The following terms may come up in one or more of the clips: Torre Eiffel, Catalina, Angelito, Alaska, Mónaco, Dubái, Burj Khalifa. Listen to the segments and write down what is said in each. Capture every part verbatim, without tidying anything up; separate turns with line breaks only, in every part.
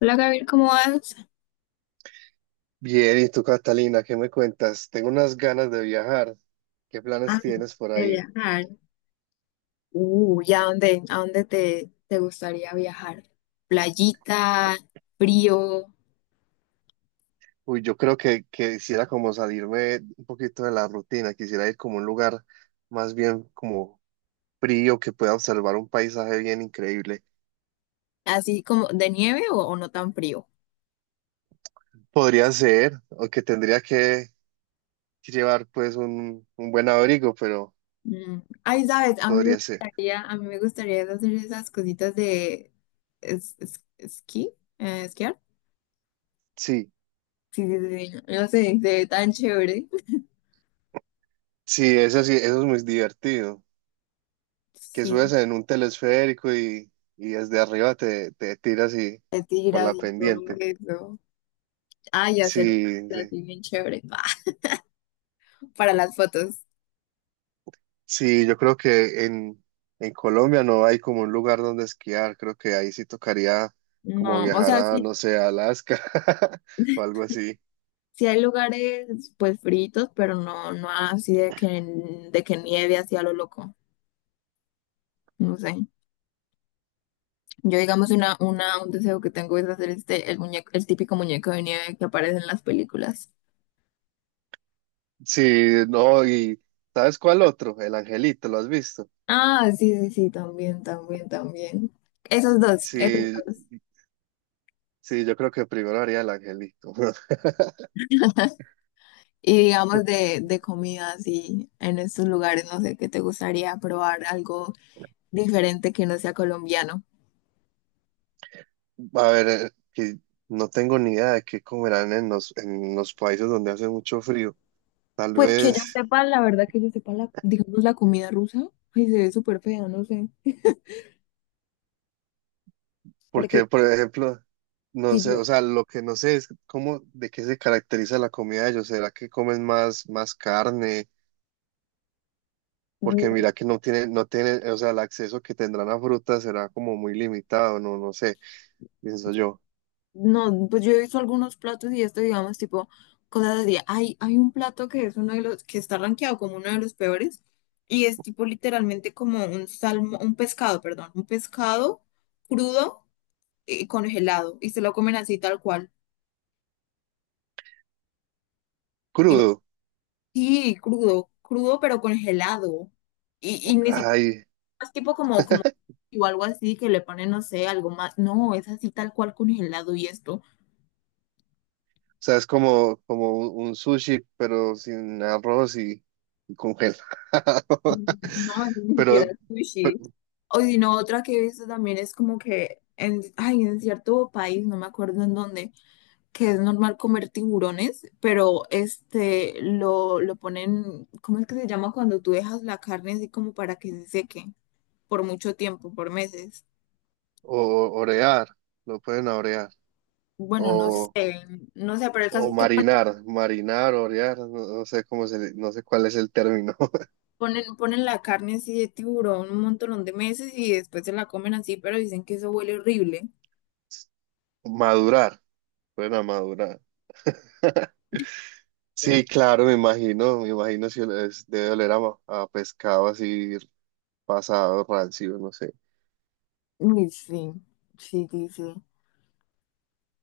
Hola Gabriel, ¿cómo vas?
Bien, ¿y tú, Catalina, qué me cuentas? Tengo unas ganas de viajar. ¿Qué planes
Ay,
tienes por
de
ahí?
viajar. Uh, ¿y a dónde, a dónde te, te gustaría viajar? ¿Playita, frío,
Uy, yo creo que, que quisiera como salirme un poquito de la rutina, quisiera ir como a un lugar más bien como frío, que pueda observar un paisaje bien increíble.
así como de nieve o, o no tan frío?
Podría ser, o que tendría que llevar pues un, un buen abrigo, pero
Mm, ay, sabes, a mí me
podría ser.
gustaría, a mí me gustaría hacer esas cositas de es- es- esquí, eh, esquiar.
Sí,
Sí, sí, sí, sí, no sé, se ve tan chévere.
sí, eso sí, eso es muy divertido, que
Sí,
subes en un telesférico y, y desde arriba te, te tiras y
de
por
tiras
la
y todo
pendiente.
eso. Ay, hacer un
Sí,
plan
sí,
así bien chévere. Para las fotos.
sí, yo creo que en, en Colombia no hay como un lugar donde esquiar, creo que ahí sí tocaría como
No, o
viajar
sea,
a,
sí.
no sé, a Alaska o algo así.
Sí hay lugares pues fritos, pero no, no así de que, de que nieve así a lo loco. No sé. Yo digamos una, una, un deseo que tengo es hacer este, el muñeco, el típico muñeco de nieve que aparece en las películas.
Sí, no, y ¿sabes cuál otro? El Angelito, ¿lo has visto?
Ah, sí, sí, sí, también, también, también. Esos dos, esos
Sí,
dos.
sí, yo creo que primero haría el Angelito.
Y digamos de, de comida así en estos lugares, no sé, qué te gustaría probar algo diferente que no sea colombiano.
A ver, eh, que no tengo ni idea de qué comerán en los, en los países donde hace mucho frío. Tal
Pues que yo
vez.
sepa, la verdad que yo sepa la, digamos, la comida rusa, ay, se ve súper fea, no sé. Porque
Porque, por ejemplo, no
si
sé,
yo,
o sea, lo que no sé es cómo, de qué se caracteriza la comida de ellos. ¿Será que comen más, más carne? Porque
mm,
mira que no tienen, no tienen, o sea, el acceso que tendrán a frutas será como muy limitado, no, no sé, pienso yo.
no, pues yo he visto algunos platos y esto, digamos, tipo, cosas así. Hay, hay un plato que es uno de los, que está rankeado como uno de los peores, y es tipo literalmente como un salmo, un pescado, perdón, un pescado crudo y congelado, y se lo comen así tal cual. Ima-
Crudo.
Sí, crudo, crudo pero congelado. Y, y ni siquiera
Ay, o
es tipo como, como, o algo así que le ponen, no sé, algo más. No, es así tal cual congelado y esto.
sea, es como, como un un sushi, pero sin arroz y, y congelado.
No, ni siquiera
Pero,
sushi. O si no, otra que he visto también es como que en, ay, en cierto país, no me acuerdo en dónde, que es normal comer tiburones, pero este lo, lo ponen, ¿cómo es que se llama cuando tú dejas la carne así como para que se seque por mucho tiempo, por meses?
o, orear, lo pueden orear.
Bueno, no
O
sé, no sé, pero el caso
O
es que
marinar, marinar, orear, no, no sé cómo se, no sé cuál es el término.
ponen, ponen la carne así de tiburón un montón de meses y después se la comen así, pero dicen que eso huele horrible.
Madurar, bueno madurar.
Eh,
Sí, claro, me imagino, me imagino si es- debe oler a, ma- a pescado así pasado, rancio, no sé.
Uy, sí, sí, sí, sí.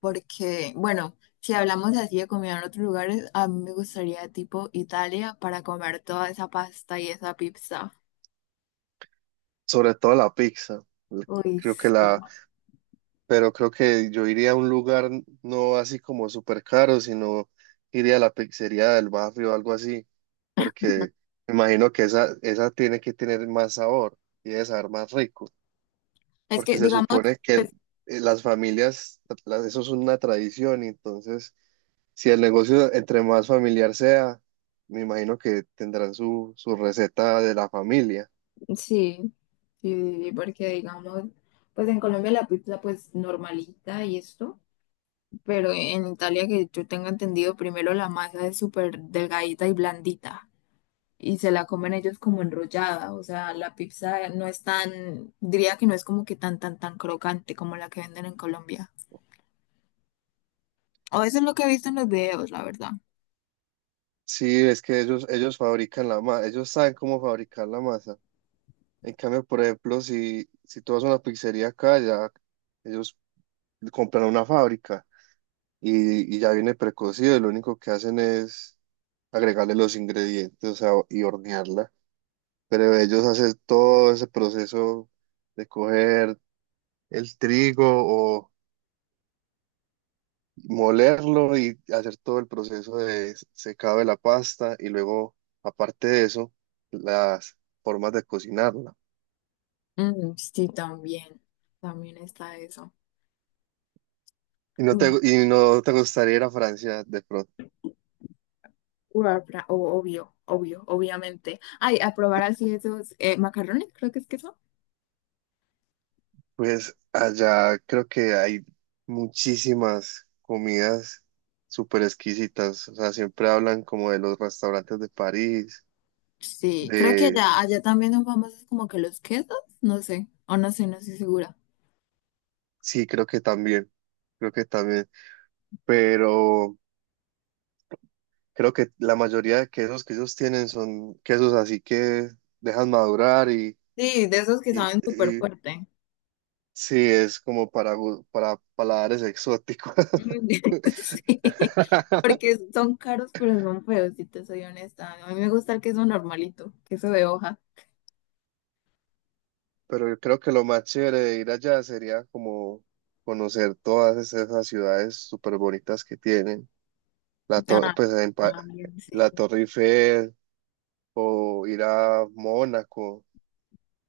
Porque, bueno, si hablamos así de comida en otros lugares, a mí me gustaría tipo Italia para comer toda esa pasta y esa pizza.
Sobre todo la pizza.
Uy,
Creo que
sí.
la, pero creo que yo iría a un lugar no así como súper caro, sino iría a la pizzería del barrio o algo así, porque me imagino que esa, esa tiene que tener más sabor y debe saber más rico.
Es
Porque
que,
se
digamos,
supone que el- eh, las familias, las- eso es una tradición, y entonces si el negocio entre más familiar sea, me imagino que tendrán su, su receta de la familia.
sí, sí, sí, porque digamos, pues en Colombia la pizza pues normalita y esto, pero en Italia que yo tengo entendido, primero la masa es súper delgadita y blandita. Y se la comen ellos como enrollada, o sea, la pizza no es tan, diría que no es como que tan, tan, tan crocante como la que venden en Colombia. O eso es lo que he visto en los videos, la verdad.
Sí, es que ellos, ellos fabrican la masa, ellos saben cómo fabricar la masa. En cambio, por ejemplo, si, si tú vas a una pizzería acá, ya ellos compran una fábrica y, y ya viene precocido, y lo único que hacen es agregarle los ingredientes, o sea, y hornearla. Pero ellos hacen todo ese proceso de coger el trigo o molerlo y hacer todo el proceso de secado de la pasta y luego, aparte de eso, las formas de cocinarla.
Mm, sí, también, también está eso.
Y no te,
Mm,
y no te gustaría ir a Francia de pronto.
bueno, pra- o- obvio, obvio, obviamente. Ay, a probar así esos eh, macarrones, creo que es queso.
Pues allá creo que hay muchísimas comidas súper exquisitas. O sea, siempre hablan como de los restaurantes de París,
Sí, creo que
de...
allá, allá también son famosos como que los quesos, no sé, o no sé, no estoy segura.
Sí, creo que también. Creo que también. Pero creo que la mayoría de quesos que ellos tienen son quesos así que dejan madurar y,
Sí, de esos que
y,
saben súper
y
fuerte.
sí, es como para, gu- para paladares exóticos.
Mm, sí, porque son caros, pero son feos, si te soy honesta. A mí me gusta el queso normalito, queso de hoja.
Pero yo creo que lo más chévere de ir allá sería como conocer todas es- esas ciudades súper bonitas que tienen. La, to-
Ah,
pues, en Pa-
también, sí.
la Torre Eiffel o ir a Mónaco,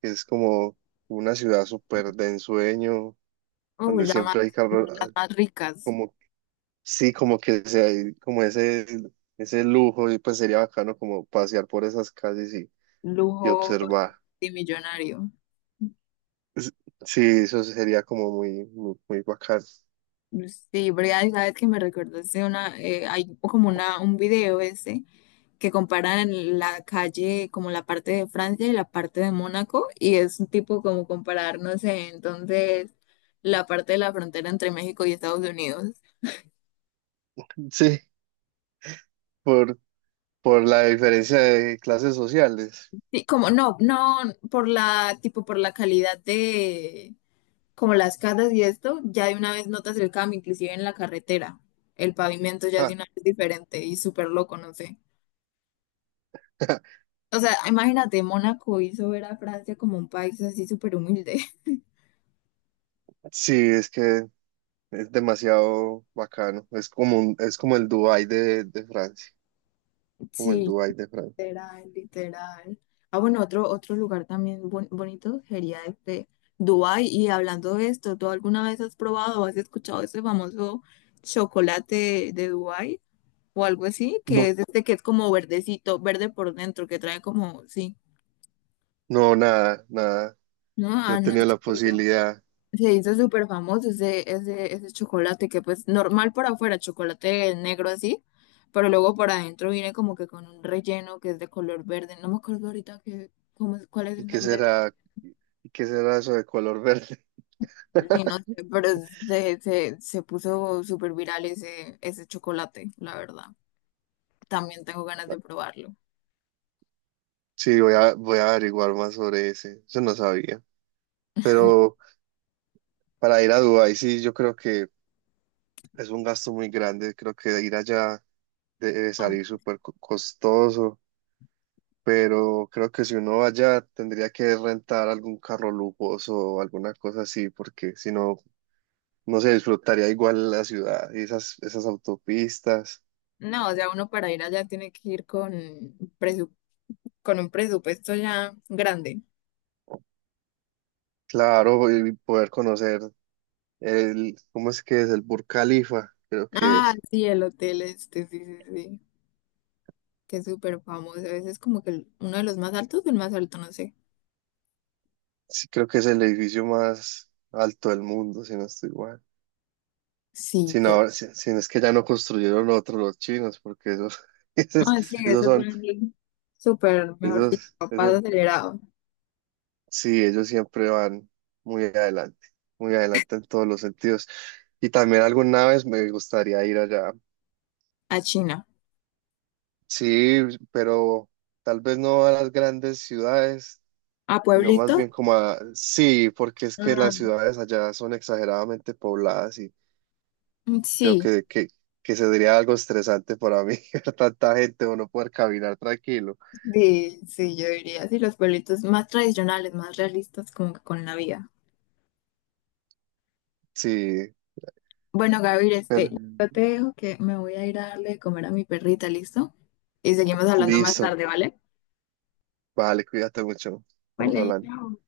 que es como una ciudad súper de ensueño,
Oh,
donde
la más,
siempre hay carros,
las más ricas,
como, sí, como que se hay como ese, ese lujo y pues sería bacano como pasear por esas calles y, y
lujo
observar.
de millonario.
S- Sí, eso sería como muy, muy, muy bacano.
Sí, Brea, y sabes que me recordaste una, eh, hay como una, un video ese que comparan la calle, como la parte de Francia y la parte de Mónaco, y es un tipo como comparar, no sé, entonces la parte de la frontera entre México y Estados Unidos.
Sí, por, por la diferencia de clases sociales.
Sí, como no, no, por la, tipo por la calidad de, como las casas y esto, ya de una vez notas el cambio, inclusive en la carretera. El pavimento ya es de
Ah,
una vez diferente y súper loco, no sé. O sea, imagínate, Mónaco hizo ver a Francia como un país así súper humilde.
sí, es que es demasiado bacano. Es como un- es como el Dubái de, de Francia, como el
Sí,
Dubái de Francia.
literal, literal. Ah, bueno, otro, otro lugar también bon- bonito sería este Dubái. Y hablando de esto, ¿tú alguna vez has probado o has escuchado ese famoso chocolate de Dubái o algo así? Que
No,
es este que es como verdecito, verde por dentro, que trae como, sí.
no, nada, nada.
No,
No he
ah, no, es
tenido
que
la
se hizo
posibilidad.
se hizo súper famoso ese, ese, ese chocolate que pues normal por afuera, chocolate negro así, pero luego por adentro viene como que con un relleno que es de color verde. No me acuerdo ahorita que, cómo es- cuál es
¿Y
el
qué
nombre,
será? ¿Y qué será eso de color verde?
sí, no sé, pero es se, se puso súper viral ese, ese chocolate, la verdad. También tengo ganas de probarlo.
Sí, voy a, voy a averiguar más sobre ese. Eso no sabía. Pero para ir a Dubái, sí, yo creo que es un gasto muy grande. Creo que ir allá debe
Ah,
salir súper co- costoso. Pero creo que si uno va allá, tendría que rentar algún carro lujoso o alguna cosa así, porque si no, no se disfrutaría igual la ciudad y esas, esas autopistas.
no, no, o sea, uno para ir allá tiene que ir con, presu- con un presupuesto ya grande.
Claro, y poder conocer el, ¿cómo es que es? El Burj Khalifa, creo que
Ah,
es.
sí, el hotel este, sí, sí, sí. Que es súper famoso. Ese es como que el- uno de los más altos, el más alto, no sé.
Sí, creo que es el edificio más alto del mundo, si no estoy mal.
Sí,
Si
pero...
no, si, si no es que ya no construyeron otro los chinos, porque esos, esos,
No, sí,
esos
ese es
son,
un súper, mejor dicho,
esos,
paso
esos,
acelerado
sí, ellos siempre van muy adelante, muy adelante en todos los sentidos. Y también alguna vez me gustaría ir allá.
a China.
Sí, pero tal vez no a las grandes ciudades,
¿A
sino
pueblito?
más bien como a, sí, porque es que las
Mm,
ciudades allá son exageradamente pobladas. Creo
sí,
que, que, que sería algo estresante para mí, ver tanta gente o no poder caminar tranquilo.
sí, sí, yo diría, sí, los pueblitos más tradicionales, más realistas como que con la vida.
Sí,
Bueno, Gabriel, este,
pero
yo te dejo que me voy a ir a darle de comer a mi perrita, ¿listo? Y seguimos hablando más
listo.
tarde, ¿vale?
Vale, cuídate mucho. Estamos
Vale,
hablando.
chao.